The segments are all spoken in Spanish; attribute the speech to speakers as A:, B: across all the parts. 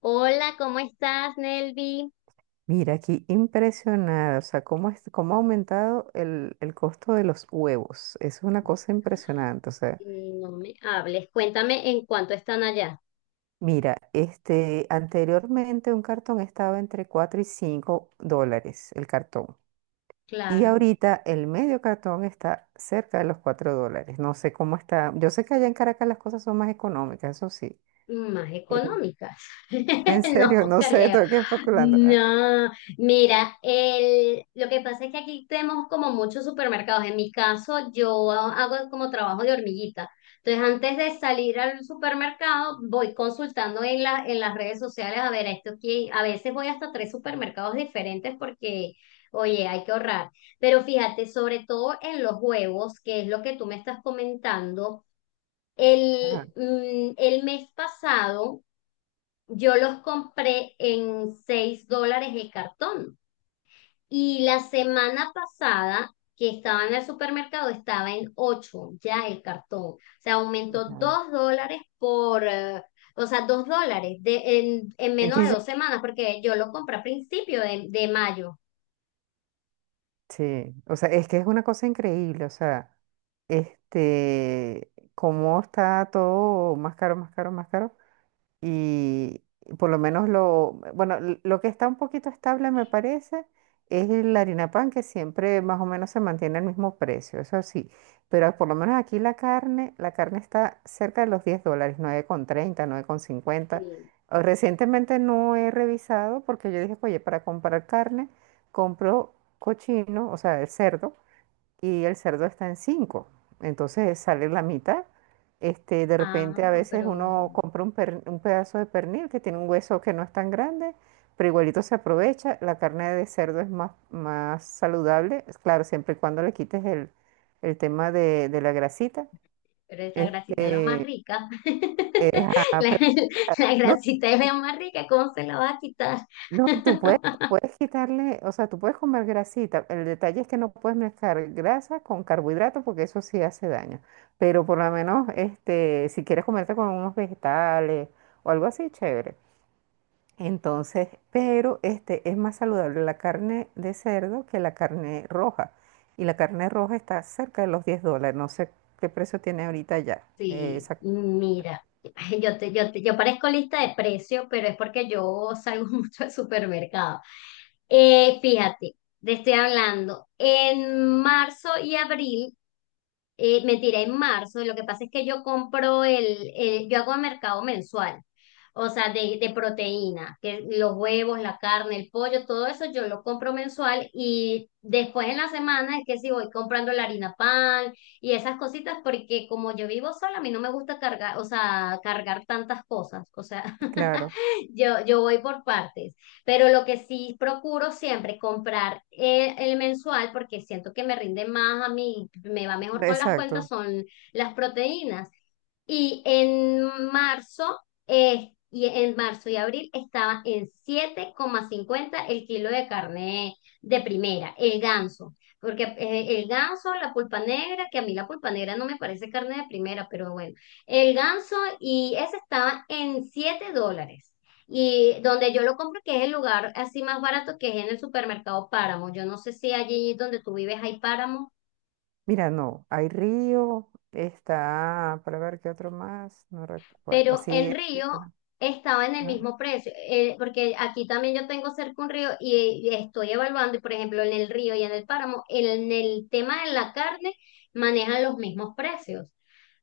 A: Hola, ¿cómo estás, Nelvi?
B: Mira, aquí impresionada, o sea, cómo ha aumentado el costo de los huevos. Es una cosa impresionante, o sea,
A: No me hables, cuéntame en cuánto están allá.
B: mira, anteriormente un cartón estaba entre 4 y 5 dólares el cartón. Y
A: Claro,
B: ahorita el medio cartón está cerca de los $4. No sé cómo está. Yo sé que allá en Caracas las cosas son más económicas, eso sí.
A: más
B: Pero
A: económicas.
B: en
A: No
B: serio, no sé,
A: creo.
B: estoy aquí especulando. ¿Ah?
A: No, mira, lo que pasa es que aquí tenemos como muchos supermercados. En mi caso, yo hago como trabajo de hormiguita. Entonces, antes de salir al supermercado, voy consultando en las redes sociales a ver a esto que a veces voy hasta tres supermercados diferentes porque, oye, hay que ahorrar. Pero fíjate, sobre todo en los huevos, que es lo que tú me estás comentando.
B: Ajá,
A: El mes pasado yo los compré en $6 el cartón y la semana pasada que estaba en el supermercado estaba en 8 ya el cartón. O sea, aumentó
B: ajá.
A: $2 por, o sea, $2 en
B: En
A: menos de
B: 15.
A: 2 semanas porque yo los compré a principio de mayo.
B: Sí, o sea, es que es una cosa increíble, o sea, cómo está todo más caro, más caro, más caro. Y por lo menos lo, bueno, lo que está un poquito estable me parece es el harina pan que siempre más o menos se mantiene el mismo precio, eso sí. Pero por lo menos aquí la carne está cerca de los $10, 9,30, 9,50.
A: Sí.
B: Recientemente no he revisado porque yo dije, oye, para comprar carne compro cochino, o sea, el cerdo, y el cerdo está en cinco. Entonces sale la mitad. De repente a
A: Ah,
B: veces
A: pero.
B: uno compra un pedazo de pernil que tiene un hueso que no es tan grande, pero igualito se aprovecha. La carne de cerdo es más, más saludable, es claro, siempre y cuando le quites el tema de la grasita.
A: Pero esa grasita es la más
B: Este,
A: rica.
B: eh, ajá,
A: La, la
B: no,
A: grasita es la más rica. ¿Cómo se la va a quitar?
B: no, tú puedes quitarle, o sea, tú puedes comer grasita. El detalle es que no puedes mezclar grasa con carbohidratos porque eso sí hace daño. Pero por lo menos, si quieres comerte con unos vegetales o algo así, chévere. Entonces, pero es más saludable la carne de cerdo que la carne roja. Y la carne roja está cerca de los $10. No sé qué precio tiene ahorita ya. Eh,
A: Sí,
B: esa-
A: mira, ay, yo parezco lista de precios, pero es porque yo salgo mucho al supermercado. Fíjate, te estoy hablando, en marzo y abril. Mentira, en marzo. Lo que pasa es que yo compro yo hago mercado mensual, o sea, de proteína, que los huevos, la carne, el pollo, todo eso yo lo compro mensual y después en la semana es que sí voy comprando la harina pan y esas cositas porque como yo vivo sola, a mí no me gusta cargar, o sea, cargar tantas cosas, o sea,
B: claro,
A: yo voy por partes. Pero lo que sí procuro siempre comprar, el mensual porque siento que me rinde más a mí, me va mejor con las cuentas,
B: exacto.
A: son las proteínas. Y en marzo, y en marzo y abril estaba en 7,50 el kilo de carne de primera, el ganso. Porque, el ganso, la pulpa negra, que a mí la pulpa negra no me parece carne de primera, pero bueno, el ganso y ese estaba en $7. Y donde yo lo compro, que es el lugar así más barato, que es en el supermercado Páramo. Yo no sé si allí donde tú vives hay Páramo.
B: Mira, no, hay río, está, para ver qué otro más, no recuerdo.
A: Pero en
B: Así,
A: Río estaba en el
B: ah,
A: mismo precio, porque aquí también yo tengo cerca un río y, estoy evaluando, y por ejemplo, en el río y en el páramo, en el tema de la carne manejan los mismos precios,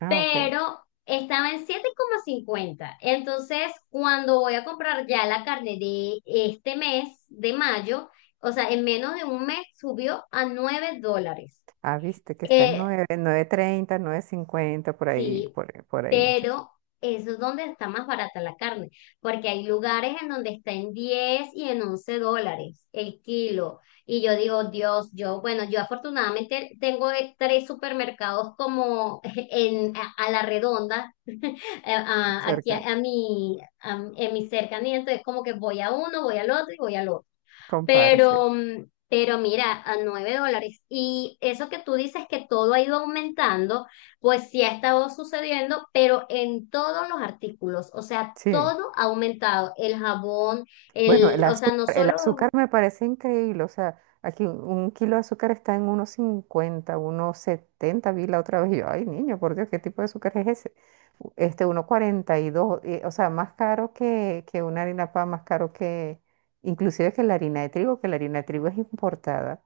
B: ah, ok.
A: pero estaba en siete coma cincuenta. Entonces, cuando voy a comprar ya la carne de este mes, de mayo, o sea, en menos de un mes subió a $9.
B: Ah, viste que está en
A: Eh,
B: nueve, nueve treinta, nueve cincuenta por ahí,
A: Sí,
B: por ahí, muchachos.
A: pero eso es donde está más barata la carne, porque hay lugares en donde está en 10 y en $11 el kilo. Y yo digo, Dios, yo, bueno, yo afortunadamente tengo, tres supermercados como a la redonda, aquí
B: Cerca,
A: en mi cercanía, entonces como que voy a uno, voy al otro y voy al otro.
B: compárese.
A: Pero mira, a $9. Y eso que tú dices que todo ha ido aumentando, pues sí ha estado sucediendo, pero en todos los artículos. O sea,
B: Sí,
A: todo ha aumentado. El jabón,
B: bueno, el
A: o sea,
B: azúcar,
A: no
B: el
A: solo,
B: azúcar me parece increíble. O sea, aquí un kilo de azúcar está en unos 50, unos 70. Vi la otra vez. Y yo, ay, niño, por Dios, ¿qué tipo de azúcar es ese? 1,42, o sea, más caro que una harina pan, más caro que, inclusive que la harina de trigo, que la harina de trigo es importada.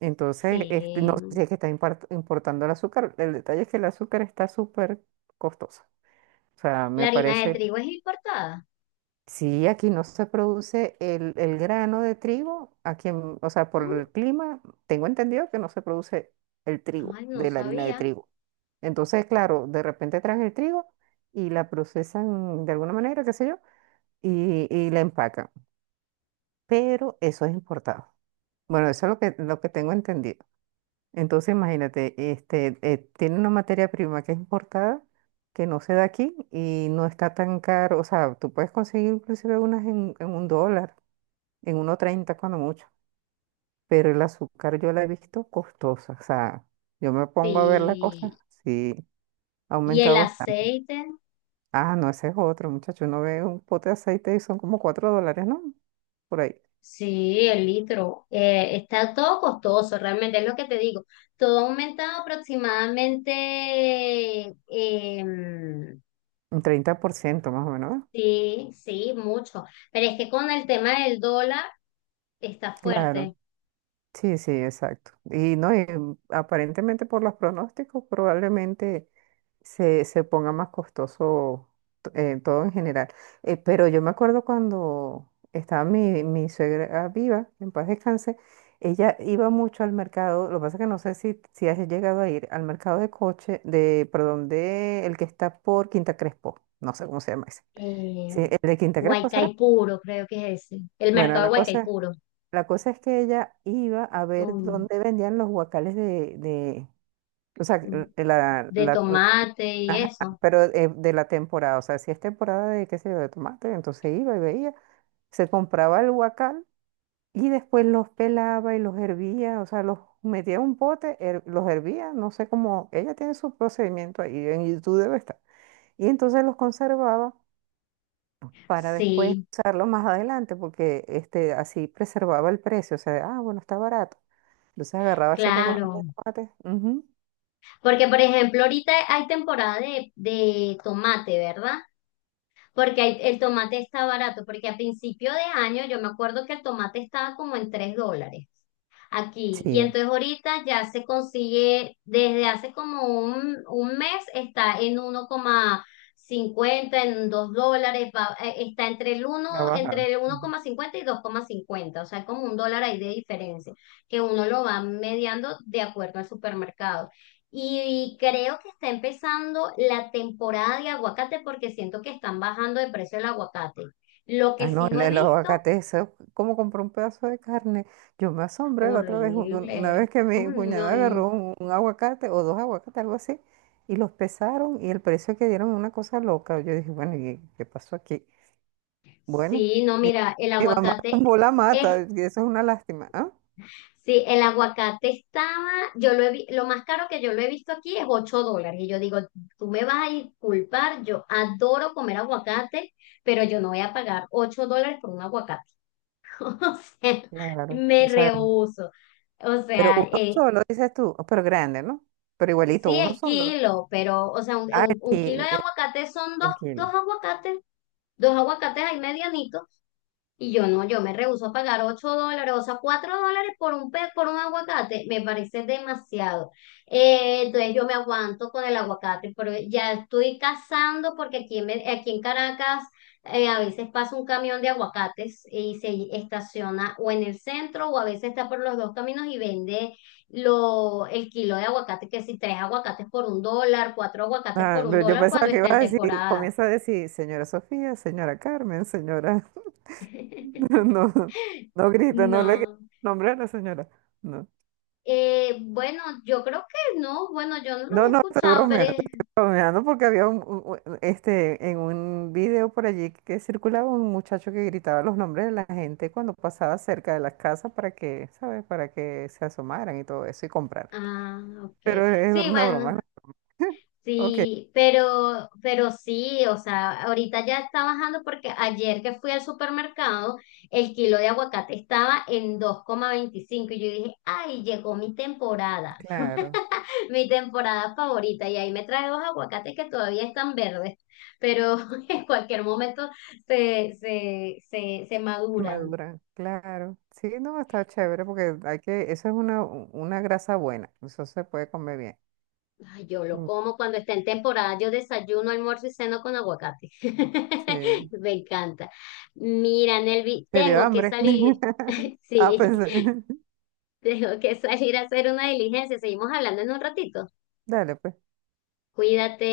B: Entonces, no
A: sí,
B: sé si es que está importando el azúcar. El detalle es que el azúcar está súper costoso. O sea, me
A: la harina de
B: parece.
A: trigo es importada.
B: Sí, aquí no se produce el grano de trigo, aquí, o sea, por
A: Mm.
B: el clima, tengo entendido que no se produce el trigo,
A: Ay, no
B: de la harina de
A: sabía.
B: trigo. Entonces, claro, de repente traen el trigo y la procesan de alguna manera, qué sé yo, y la empacan. Pero eso es importado. Bueno, eso es lo que tengo entendido. Entonces, imagínate, tiene una materia prima que es importada, que no se da aquí y no está tan caro. O sea, tú puedes conseguir inclusive unas en un dólar, en uno treinta cuando mucho. Pero el azúcar yo la he visto costosa. O sea, yo me pongo a ver la
A: Sí.
B: cosa, sí, ha
A: Y el
B: aumentado bastante.
A: aceite.
B: Ah, no, ese es otro, muchacho. Uno ve un pote de aceite y son como $4, ¿no? Por ahí.
A: Sí, el litro. Está todo costoso, realmente es lo que te digo. Todo ha aumentado aproximadamente, em,
B: Un 30% más o menos, ¿eh?
A: sí, sí, mucho. Pero es que con el tema del dólar está
B: Claro.
A: fuerte.
B: Sí, sí, exacto. Y no, aparentemente por los pronósticos probablemente se ponga más costoso todo en general. Pero yo me acuerdo cuando estaba mi suegra viva, en paz descanse, ella iba mucho al mercado, lo que pasa es que no sé si has llegado a ir al mercado de coche, de, perdón, de el que está por Quinta Crespo, no sé cómo se llama ese.
A: Eh,
B: Sí, el de Quinta Crespo será.
A: Guaycaipuro, creo que es ese. El
B: Bueno,
A: mercado de
B: la cosa
A: Guaycaipuro.
B: la cosa es que ella iba a ver
A: um,
B: dónde vendían los guacales de o sea,
A: um, de tomate y
B: ajá,
A: eso.
B: pero de la temporada, o sea, si es temporada de, qué sé yo, de tomate, entonces iba y veía, se compraba el guacal y después los pelaba y los hervía, o sea, los metía en un pote, los hervía, no sé cómo, ella tiene su procedimiento ahí, en YouTube debe estar, y entonces los conservaba para después
A: Sí,
B: usarlo más adelante, porque así preservaba el precio, o sea, ah, bueno, está barato. Entonces agarraba ese poco de
A: claro.
B: aguacate. Ujú,
A: Porque, por ejemplo, ahorita hay temporada de tomate, ¿verdad? Porque el tomate está barato, porque a principio de año yo me acuerdo que el tomate estaba como en $3. Aquí. Y
B: sí.
A: entonces ahorita ya se consigue, desde hace como un mes, está en 1,50 en $2, está entre el uno
B: La bajaba.
A: entre el uno
B: Ujú.
A: coma cincuenta y 2,50, o sea, como $1 ahí de diferencia, que uno lo va mediando de acuerdo al supermercado. Y creo que está empezando la temporada de aguacate porque siento que están bajando de precio el aguacate. Lo
B: Ah,
A: que
B: no,
A: sí no
B: el,
A: he
B: el
A: visto,
B: aguacate, eso, cómo compré un pedazo de carne. Yo me asombré la otra vez,
A: horrible.
B: una vez que mi
A: Mm.
B: cuñada
A: No.
B: agarró un aguacate o dos aguacates, algo así, y los pesaron y el precio que dieron una cosa loca. Yo dije, bueno, ¿y qué pasó aquí? Bueno,
A: Sí, no,
B: mi,
A: mira, el
B: mi mamá
A: aguacate
B: tumbó la mata,
A: es,
B: y eso es una lástima. ¿Ah?
A: sí, el aguacate estaba, yo lo he, vi- lo más caro que yo lo he visto aquí es $8. Y yo digo, tú me vas a disculpar, yo adoro comer aguacate, pero yo no voy a pagar $8 por un aguacate. O sea,
B: Claro,
A: me
B: o sea,
A: rehúso. O
B: pero
A: sea,
B: uno solo, dices tú, pero grande, ¿no? Pero igualito,
A: sí,
B: uno
A: el
B: solo.
A: kilo, pero, o sea, un
B: Aquí
A: kilo de aguacate son dos,
B: el kilo.
A: dos aguacates, dos aguacates ahí medianitos. Y yo no, yo me rehúso a pagar 8 dólares, o sea, $4 por un aguacate, me parece demasiado. Entonces yo me aguanto con el aguacate, pero ya estoy cazando porque aquí en Caracas, a veces pasa un camión de aguacates y se estaciona o en el centro o a veces está por los dos caminos y vende el kilo de aguacate, que si tres aguacates por $1, cuatro aguacates por
B: Ah,
A: un
B: pero yo
A: dólar cuando
B: pensaba que
A: está
B: iba
A: en
B: a decir,
A: temporada.
B: comienza a decir, señora Sofía, señora Carmen, señora. No, no grita, no le grita
A: No.
B: el nombre a la señora. No,
A: Bueno, yo creo que no, bueno, yo no los
B: no,
A: he
B: no,
A: escuchado, pero es...
B: estoy bromeando porque había en un video por allí que circulaba un muchacho que gritaba los nombres de la gente cuando pasaba cerca de las casas para que, ¿sabes? Para que se asomaran y todo eso y compraran.
A: Ah, ok.
B: Pero es
A: Sí,
B: una
A: bueno,
B: broma. Ok,
A: sí, pero sí, o sea, ahorita ya está bajando porque ayer que fui al supermercado, el kilo de aguacate estaba en 2,25 y yo dije, ay, llegó mi temporada,
B: claro.
A: mi temporada favorita, y ahí me trae dos aguacates que todavía están verdes, pero en cualquier momento se maduran.
B: Armadura, claro. Sí, no, está chévere porque hay que, eso es una grasa buena, eso se puede comer bien.
A: Ay, yo lo
B: Mm,
A: como cuando está en temporada. Yo desayuno, almuerzo y ceno con aguacate.
B: sí.
A: Me encanta. Mira, Nelvi,
B: ¿Te dio
A: tengo que
B: hambre?
A: salir.
B: Ah,
A: Sí,
B: pensé.
A: tengo que salir a hacer una diligencia. Seguimos hablando en un ratito.
B: Dale, pues.
A: Cuídate.